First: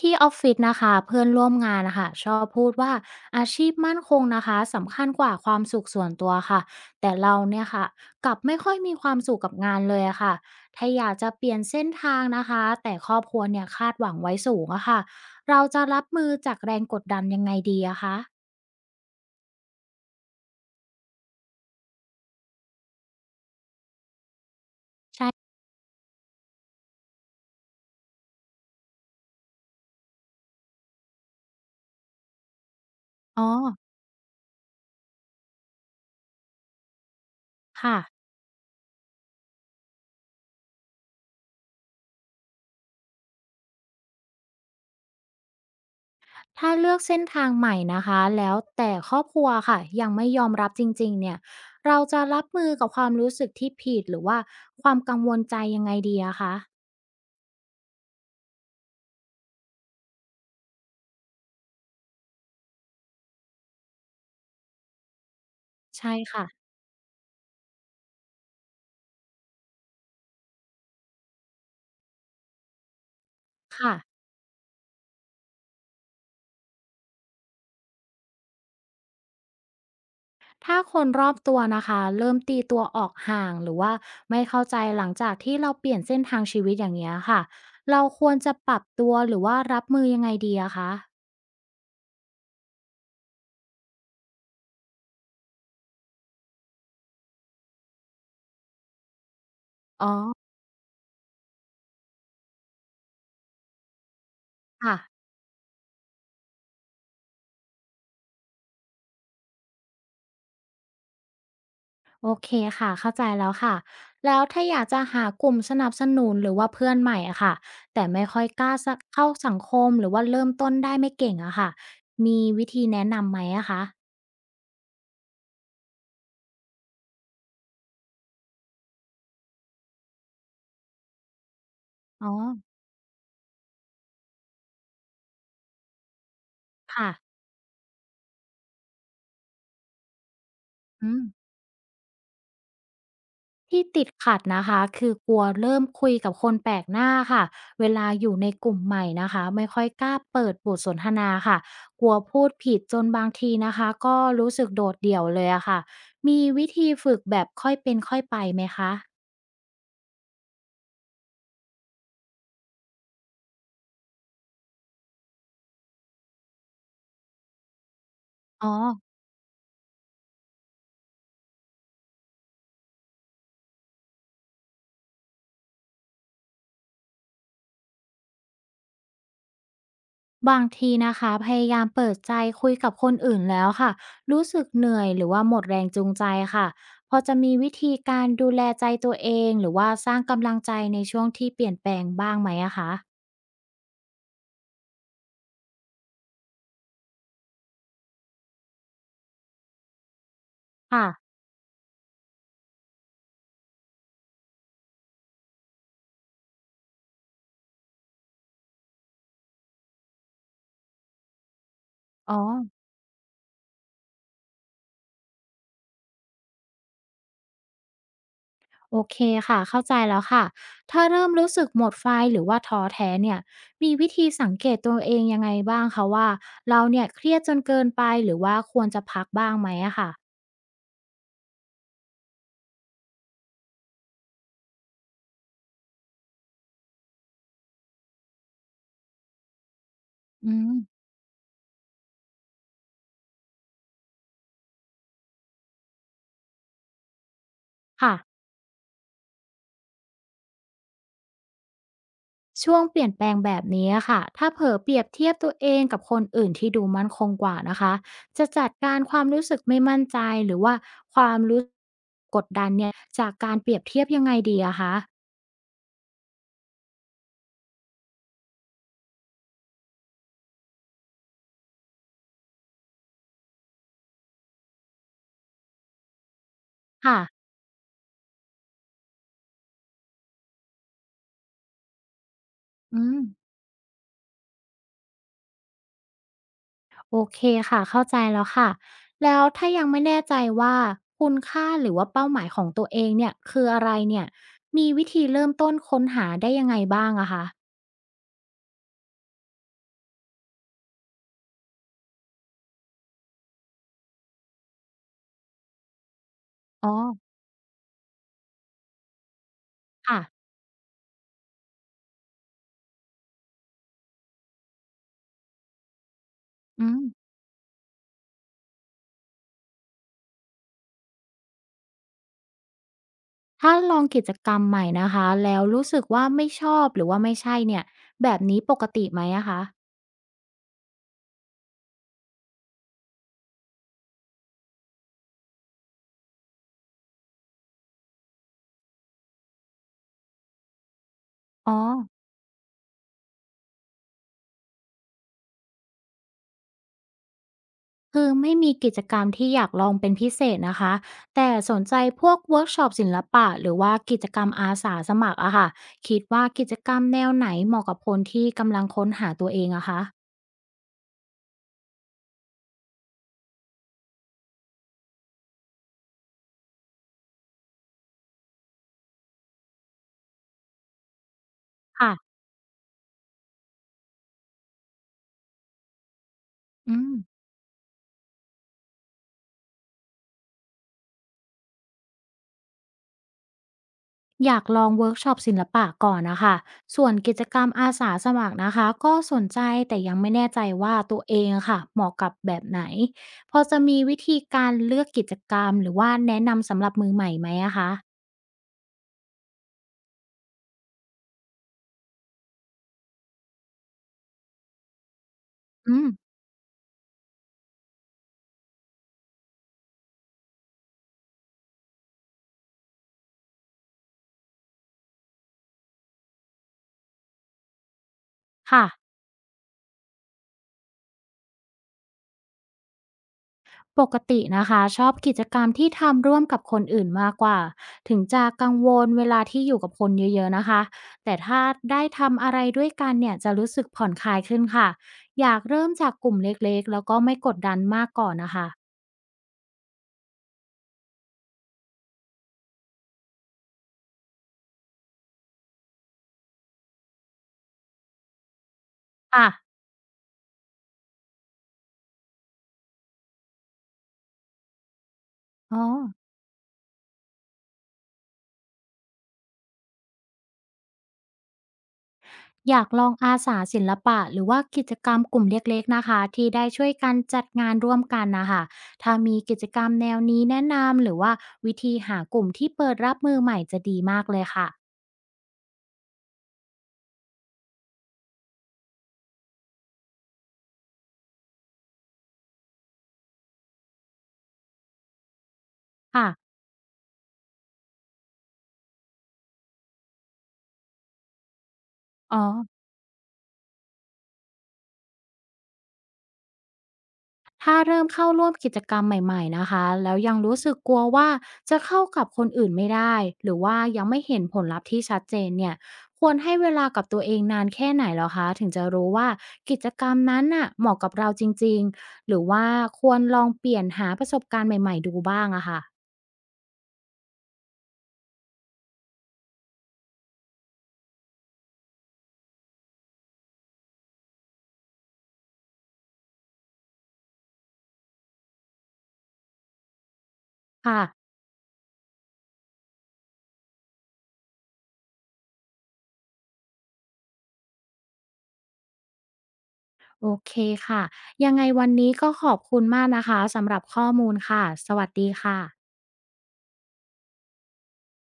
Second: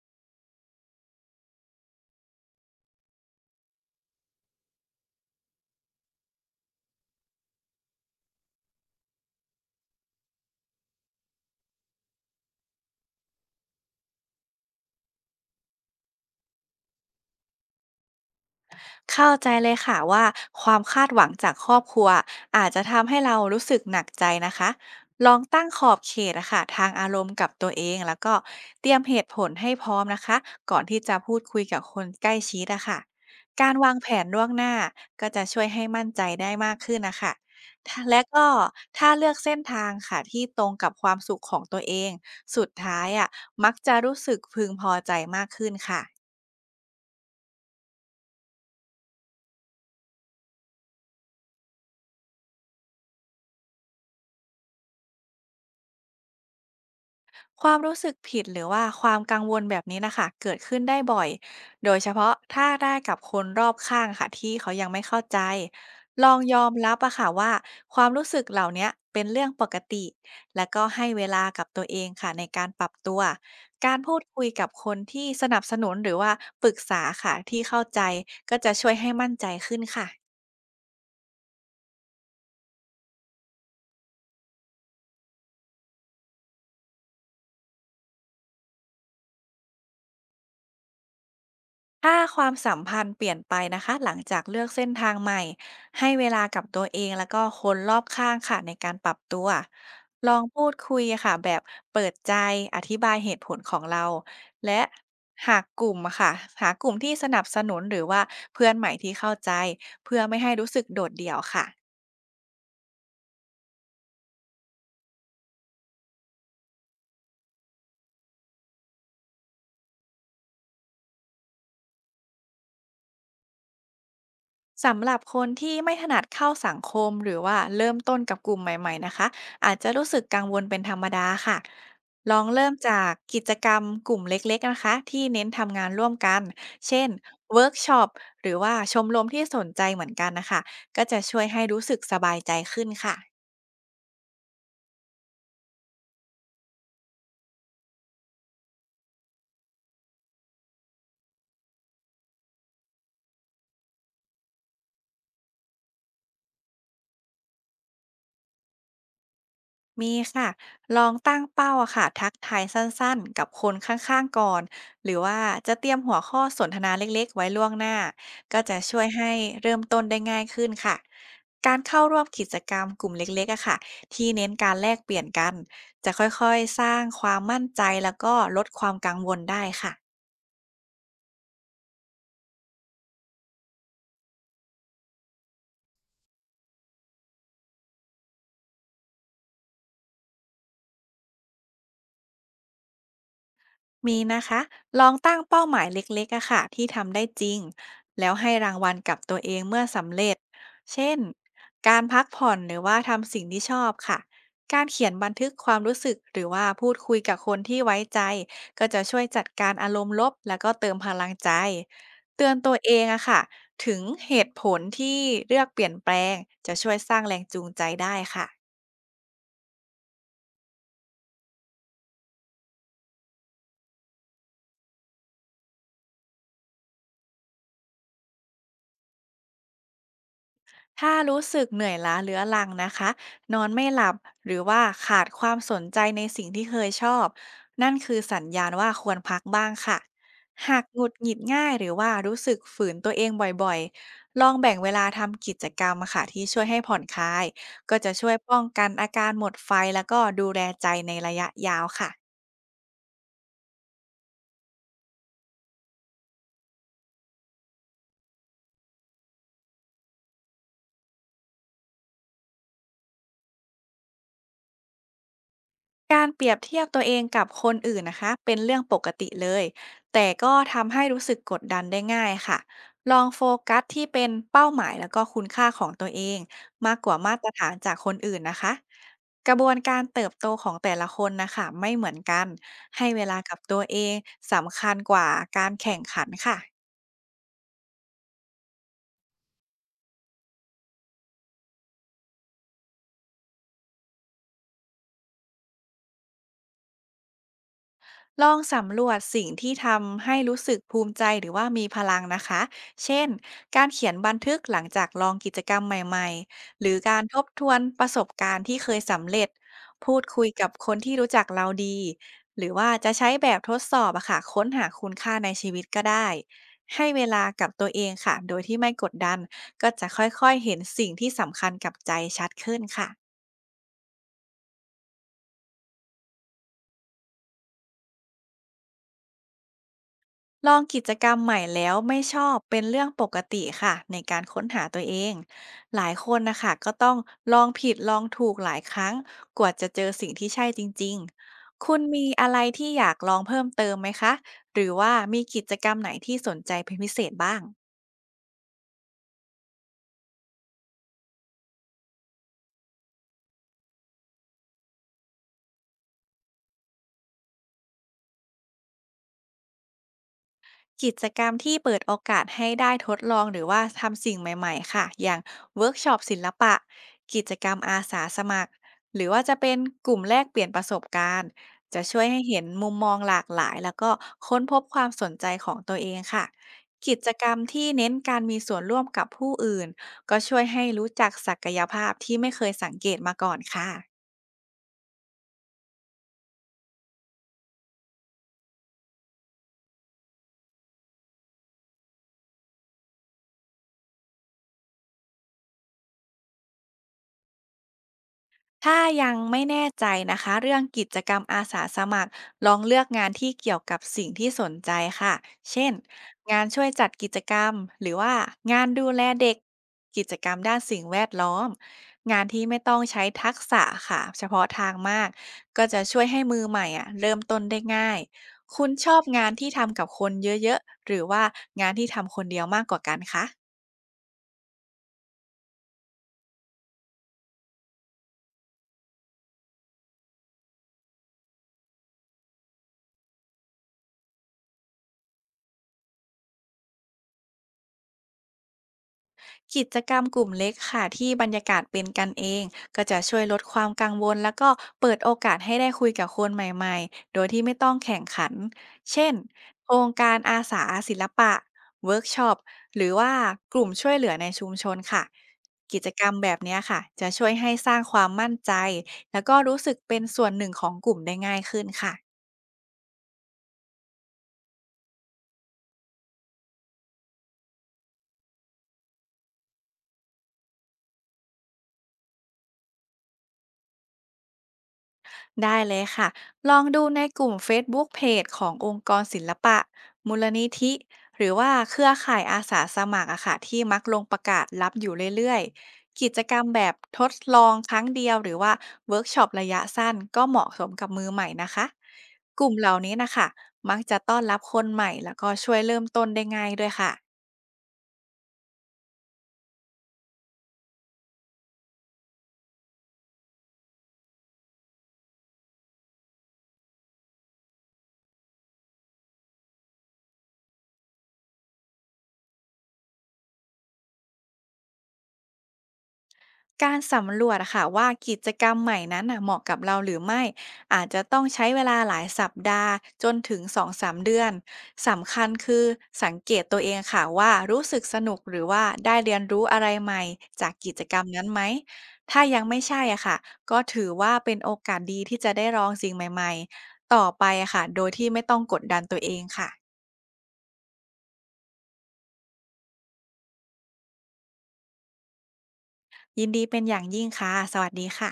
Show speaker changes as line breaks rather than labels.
ที่ออฟฟิศนะคะเพื่อนร่วมงานนะคะชอบพูดว่าอาชีพมั่นคงนะคะสำคัญกว่าความสุขส่วนตัวค่ะแต่เราเนี่ยค่ะกลับไม่ค่อยมีความสุขกับงานเลยอะค่ะถ้าอยากจะเปลี่ยนเส้นทางนะคะแต่ครอบครัวเนี่ยคาดหวังไว้สูงอะค่ะเราจะรับมือจากแรงกดดันยังไงดีอะคะ
เข้าใจเลยค่ะว่าความคาดหวังจากครอบครัวอาจจะทำให้เรารู้สึกหนักใจนะคะลองตั้งขอบเขตนะค่ะทางอารมณ์กับตัวเองแล้วก็เตรียมเหตุผลให้พร้อมนะคะก่อนที่จะพูดคุยกับคนใกล้ชิดอะค่ะ
อ๋อ
การวางแผนล่วงหน้าก็จะช่วยให้มั่นใจได้มากขึ้นนะคะ
ค่ะ
ถ้าและก็ถ้าเลือกเส้นทางค่ะที่ตรงกับความสุขของตัวเองสุดท้ายอะมักจะรู้สึกพึงพอใจมากขึ้นค่ะ
ถ้าเลือกเส้นทางใหม่นะคะแล้วแต่ครอบครัวค่ะยังไม่ยอมรับจริงๆเนี่ยเราจะรับมือกับความรู้สึกที่ผิดหรือว่าความกังวลใจยังไงดีอะคะ
ความรู้สึกผิดหรือว่าความกังวลแบบนี้นะคะเกิดขึ้นได้บ่อยโดยเฉพาะถ้าได้กับคนรอบข้างค่ะที่เขายังไม่เข้าใจ
ใช่
ลอง
ค่ะ
ยอมรับอะค่ะว่าความรู้สึกเหล่าเนี้ยเป็นเรื่องปกติและก็ให้เวลากับตัวเองค่ะในการปรับตัว
ค่ะ
การพูดคุยกับคนที่สนับสนุนหรือว่าปรึกษาค่ะที่เข้าใจก็จะช่วยให้มั่นใจขึ้นค่ะ
ถ้าคนรอบตัวนะคะเริ่มตีตัวออกห่างหรือว่าไม่เข้าใจหลังจากที่เราเปลี่ยนเส้นทางชีวิตอย่างเงี้ยค่ะเราควรจะปรับตัวหรือว่ารับมือยังไงดีอะคะ
ถ้าความสัมพันธ์เปลี่ยนไปนะคะหลังจากเลือกเส้นทางใหม่ให้เวลากับตัวเองแล้วก็คนรอบข้างค่ะในการปรับตัว
อ๋อ
ลองพูดคุยค่ะแบบเปิดใจอธิบายเหตุผลของเราและ
ค่ะ
หากกลุ่มอะค่ะหากลุ่มที่สนับสนุนหรือว่าเพื่อนใหม่ที่เข้าใจเพื่อไม่ให้รู้สึกโดดเดี่ยวค่ะ
โอเคค่ะเข้าใจแล้วค่ะแล้วถ้าอยากจะหากลุ่มสนับสนุนหรือว่าเพื่อนใหม่อะค่ะแต่ไม่ค่อยกล้าสักเข้าสังคมหรือว่าเริ่มต้นได้ไม่เก่งอะค่ะมีวิธีแนะนำไหมอะคะ
สำหรับคนที่ไม่ถนัดเข้าสังคมหรือว่าเริ่มต้นกับกลุ่มใหม่ๆนะคะอาจจะรู้สึกกังวลเป็นธรรมดาค่ะ
อ๋อ
ลองเริ่มจากกิจกรรมกลุ่มเล็กๆนะคะที่เน้นทำงานร่วมกันเช่น
ค่ะ
เวิร์กช็อปหรือว่าชมรมที่สนใจเหมือนกันนะคะก็
อื
จะ
ม
ช่วยให้รู้สึกสบายใจขึ้นค่ะ
ที่ติดขัดนะคะคือกลัวเริ่มคุยกับคนแปลกหน้าค่ะเวลาอยู่ในกลุ่มใหม่นะคะไม่ค่อยกล้าเปิดบทสนทนาค่ะกลัวพูดผิดจนบางทีนะคะก็รู้สึกโดดเดี่ยวเลยอะค่ะมีวิธีฝึกแบบค่อยเป็นค่อยไปไหมคะ
มีค่ะลองตั้งเป้าอะค่ะทักทายสั้นๆกับคนข้างๆก่อนหรือว่าจะเตรียมหัวข้อสนทนาเล็กๆไว้ล่วงหน้าก็
อ๋อ
จะช่วยให้เริ่มต้นได้ง่ายขึ้นค่ะการเข้าร่วมกิจกรรมกลุ่มเล็กๆอะค่ะที่เน้นการแลกเปลี่ยนกันจะค่อยๆสร้างความมั่นใจแล้วก็ลดความกังวลได้ค่ะ
บางทีนะคะพยายามเปิดใจคุยกับคนอื่นแล้วค่ะรู้สึกเหนื่อยหรือว่าหมดแรงจูงใจค่ะพอจะมีวิธีการดูแลใจตัวเองหรือว่าสร้างกำลังใจในช่วงที่เปลี่ยนแปลงบ้างไหมอะคะ
มีนะคะลองตั้งเป้าหมายเล็กๆอะค่ะที่ทำได้จริงแล้วให้รางวัลกับตัวเองเมื่อสำเร็จ
ค่ะ
เช่นการพักผ่อนหรือว่าทำสิ่งที่ชอบค่ะการเขียนบันทึกความรู้สึกหรือว่าพูดคุยกับคนที่ไว้ใจก็จะช่วยจัดการอารมณ์ลบแล้วก็เติมพลังใจ
อ๋อ
เตือนตัวเองอะค่ะถึงเหตุผลที่เลือกเปลี่ยนแปลงจะช่วยสร้างแรงจูงใจได้ค่ะ
โอเคค่ะเข้าใจแล้วค่ะถ้าเริ่มรู้สึกหมดไฟหรือว่าท้อแท้เนี่ยมีวิธีสังเกตตัวเองยังไงบ้างคะว่าเราเนี่ยเครียดจนเกินไปหรือว่าควรจะพักบ้างไหมอะค่ะ
ถ้ารู้สึกเหนื่อยล้าเรื้อรังนะคะนอนไม่หลับหรือว่าขาดความสนใจในสิ่งที่เคยชอบนั่นคือสัญญาณว่าควรพักบ้างค่ะ
อื
หากห
ม
งุดหงิดง่ายหรือว่ารู้สึกฝืนตัวเองบ่อยๆลองแบ่งเวลาทำกิจกรรมค่ะที่ช่วยให้ผ่อนคลายก็จะ
ค่ะ
ช่วยป้องกันอาการหมดไฟแล้วก็ดูแลใจในระยะยาวค่ะ
ช่วงเปลี่ยนแปลงแบบนี้อะค่ะถ้าเผลอเปรียบเทียบตัวเองกับคนอื่นที่ดูมั่นคงกว่านะคะ จะจัดการความรู้สึกไม่มั่นใจหรือว่าความรู้สึกกดดันเนี่ยจากการเปรียบเทียบยังไงดีอะคะ
การเปรียบเทียบตัวเองกับคนอื่นนะคะเป็นเรื่องปกติเลยแต่ก็ทำให้รู้สึกกดดันได้ง่ายค่ะลองโฟกัสที่เป็นเป้าหมายแล้วก็คุณค่าของตัวเองมากกว่า
ค่ะ
มาตรฐานจากคนอื่นนะคะกระบวนการเติบโตของแต่ละคนนะคะไม่เหมือนกัน
อื
ให้
ม
เวลากับตัวเองสำคัญกว่าการแข่งขันค่ะ
โอเคค่ะเข้าใจแล้วค่ะแล้วถ้ายังไม่แน่ใจว่าคุณค่าหรือว่าเป้าหมายของตัวเองเนี่ยคืออะไรเนี่ย มีวิธีเริ่มต้นค้นหาได้ยังไงบ้างอะคะ
ลองสำรวจสิ่งที่ทำให้รู้สึกภูมิใจหรือว่ามีพลังนะคะ เช่น การเขียนบันทึกหลังจากลองกิจกรรมใหม่ๆ ห
อ๋อ
รือการทบทวนประสบการณ์ที่เคยสำเร็จ พู
ค่ะ
ดคุยกับคนที่รู้จักเราดี หรือว่าจะใช้แบบทดสอบอะค่ะค้นหาคุณค่าในชีวิตก็ได้
อืม
ให้เวลากับตัวเองค่ะโดยที่ไม่กดดัน ก็จะค่อยๆเห็นสิ่งที่สำคัญกับใจชัดขึ้นค่ะ
ถ้าลองกิจกรรมใหม่นะคะแล้วรู้สึกว่าไม่ชอบหรือว่าไม่ใช่เนี่ยแบบนี้ปกติไหมอะคะ
ลองกิจกรรมใหม่แล้วไม่ชอบเป็นเรื่องปกติค่ะในการค้นหาตัวเองหลายคนนะคะก็ต้องลองผิดลองถูกหลายครั้งกว่าจะเจอสิ่งที่ใช่จริง
อ๋อ
ๆคุณมีอะไรที่อยากลองเพิ่มเติมไหมคะหรือว่ามีกิจกรรมไหนที่สนใจเป็นพิเศษบ้าง
คือไม่มีกิจกรรมที่อยากลองเป็นพิเศษนะคะแต่สนใจพวกเวิร์กช็อปศิลปะหรือว่ากิจกรรมอาสาสมัครอะค่ะคิดว่ากิจกรรมแนวไหนเหมาะกับคนที่กำลังค้นหาตัวเองอะคะ
กิจกรรมที่เปิดโอกาสให้ได้ทดลองหรือว่าทำสิ่งใหม่ๆค่ะ อย่างเวิร์กช็อปศิลปะ กิจกรรมอาสาสมัครหรือว่าจะเป็นกลุ่มแลกเปลี่ยนประสบการณ์จะ
ค่ะ
ช่วยให้เห็นมุมมองหลากหลายแล้วก็ค้นพบความสนใจของตัวเองค่ะ
อืม
กิจกรรมที่เน้นการมีส่วนร่วมกับผู้อื่นก็ช่วยให้รู้จักศักยภาพที่ไม่เคยสังเกตมาก่อนค่ะ
อยากลองเวิร์กช็อปศิลปะก่อนนะคะส่วนกิจกรรมอาสาสมัครนะคะก็สนใจแต่ยังไม่แน่ใจว่าตัวเองค่ะเหมาะกับแบบไหนพอจะมีวิธีการเลือกกิจกรรมหรือว่าแนะนำสำหรับมือใหม่ไหมอะคะ
ถ้ายังไม่แน่ใจนะคะเรื่องกิจกรรมอาสาสมัครลองเลือกงานที่เกี่ยวกับสิ่งที่สนใจค่ะเช่น
อืม
งานช่วยจัดกิจกรรมหรือว่างานดูแลเด็กกิจกรรมด้านสิ่งแวดล้อมงานที่ไม่ต้องใช้ทักษะค่ะเฉพาะทางมากก็จะช่วยให้มือใหม่อ่ะเริ่มต้นได้ง่าย
ค่ะ
คุณชอบงานที่ทำกับคนเยอะๆหรือว่างานที่ทำคนเดียวมากกว่ากันคะ
ปกตินะคะชอบกิจกรรมที่ทำร่วมกับคนอื่นมากกว่าถึงจะกังวลเวลาที่อยู่กับคนเยอะๆนะคะแต่ถ้าได้ทำอะไรด้วยกันเนี่ยจะรู้สึกผ่อนคลายขึ้นค่ะอยากเริ่มจากกลุ่มเล็กๆแล้วก็ไม่กดดันมากก่อนนะคะ
กิจกรรมกลุ่มเล็กค่ะที่บรรยากาศเป็นกันเองก็จะช่วยลดความกังวลแล้วก็เปิดโอกาสให้ได้คุยกับคนใหม่ๆโดยที่ไม่ต้องแข่งขันเช่น
ค่ะ
โครงการอาสาศิลปะเวิร์กช็อปหรือว่ากลุ่มช่วยเหลือในชุมชนค่ะ
อ๋อ
กิจกรรมแบบเนี้ยค่ะจะช่วยให้สร้างความมั่นใจแล้วก็รู้สึกเป็นส่วนหนึ่งของกลุ่มได้ง่ายขึ้นค่ะ
อยากลองอาสาศิลปะหรือว่ากิจกรรมกลุ่มเล็กๆนะคะ ที่ได้ช่วยกันจัดงานร่วมกันนะค่ะถ้ามีกิจกรรมแนวนี้แนะนำหรือว่าวิธีหากลุ่มที่เปิดรับมือใหม่จะดีมากเลยค่ะ
ได้เลยค่ะ ลองดูในกลุ่ม Facebook Page ขององค์กรศิลปะมูลนิธิหรือว่าเครือข่ายอาสาสมัครอะค่ะที่มักลงประกาศรับอยู่เรื่อยๆ
ค่ะ
กิจกรรมแบบทดลองครั้งเดียวหรือว่าเวิร์กช็อประยะสั้นก็เหมาะสมกับมือใหม่นะคะ
อ๋อ
กลุ่มเหล่านี้นะคะมักจะต้อนรับคนใหม่แล้วก็ช่วยเริ่มต้นได้ง่ายด้วยค่ะ
ถ้าเริ่มเข้าร่วมกิจกรรมใหม่ๆนะคะแล้วยังรู้สึกกลัวว่าจะเข้ากับคนอื่นไม่ได้หรือว่ายังไม่เห็นผลลัพธ์ที่ชัดเจนเนี่ยควรให้เวลากับตัวเองนานแค่ไหนเหรอคะถึงจะรู้ว่ากิจกรรมนั้นน่ะเหมาะกับเราจริงๆหรือว่าควรลองเปลี่ยนหาประสบการณ์ใหม่ๆดูบ้างอะค่ะ
การสำรวจอะค่ะว่ากิจกรรมใหม่นั้นน่ะเหมาะกับเราหรือไม่อาจจะต้องใช้เวลาหลายสัปดาห์จนถึง2-3เดือนสำคัญคือสังเกตตัวเองค่ะว่ารู้สึกสนุกหรือว่าได้เรียนรู้อะไรใหม่จากกิจ
ค่ะ
กรรมนั้นไหมถ้ายังไม่ใช่อะค่ะก็ถือว่าเป็นโอกาสดีที่จะได้ลองสิ่งใหม่ๆต่อไปอะค่ะโดยที่ไม่ต้องกดดันตัวเองค่ะ
โอเคค่ะยังไงวันนี้ก็ขอบคุณมากนะคะสำหรับข้อมูลค่ะสวัสดีค่ะ
ยินดีเป็นอย่างยิ่งค่ะสวัสดีค่ะ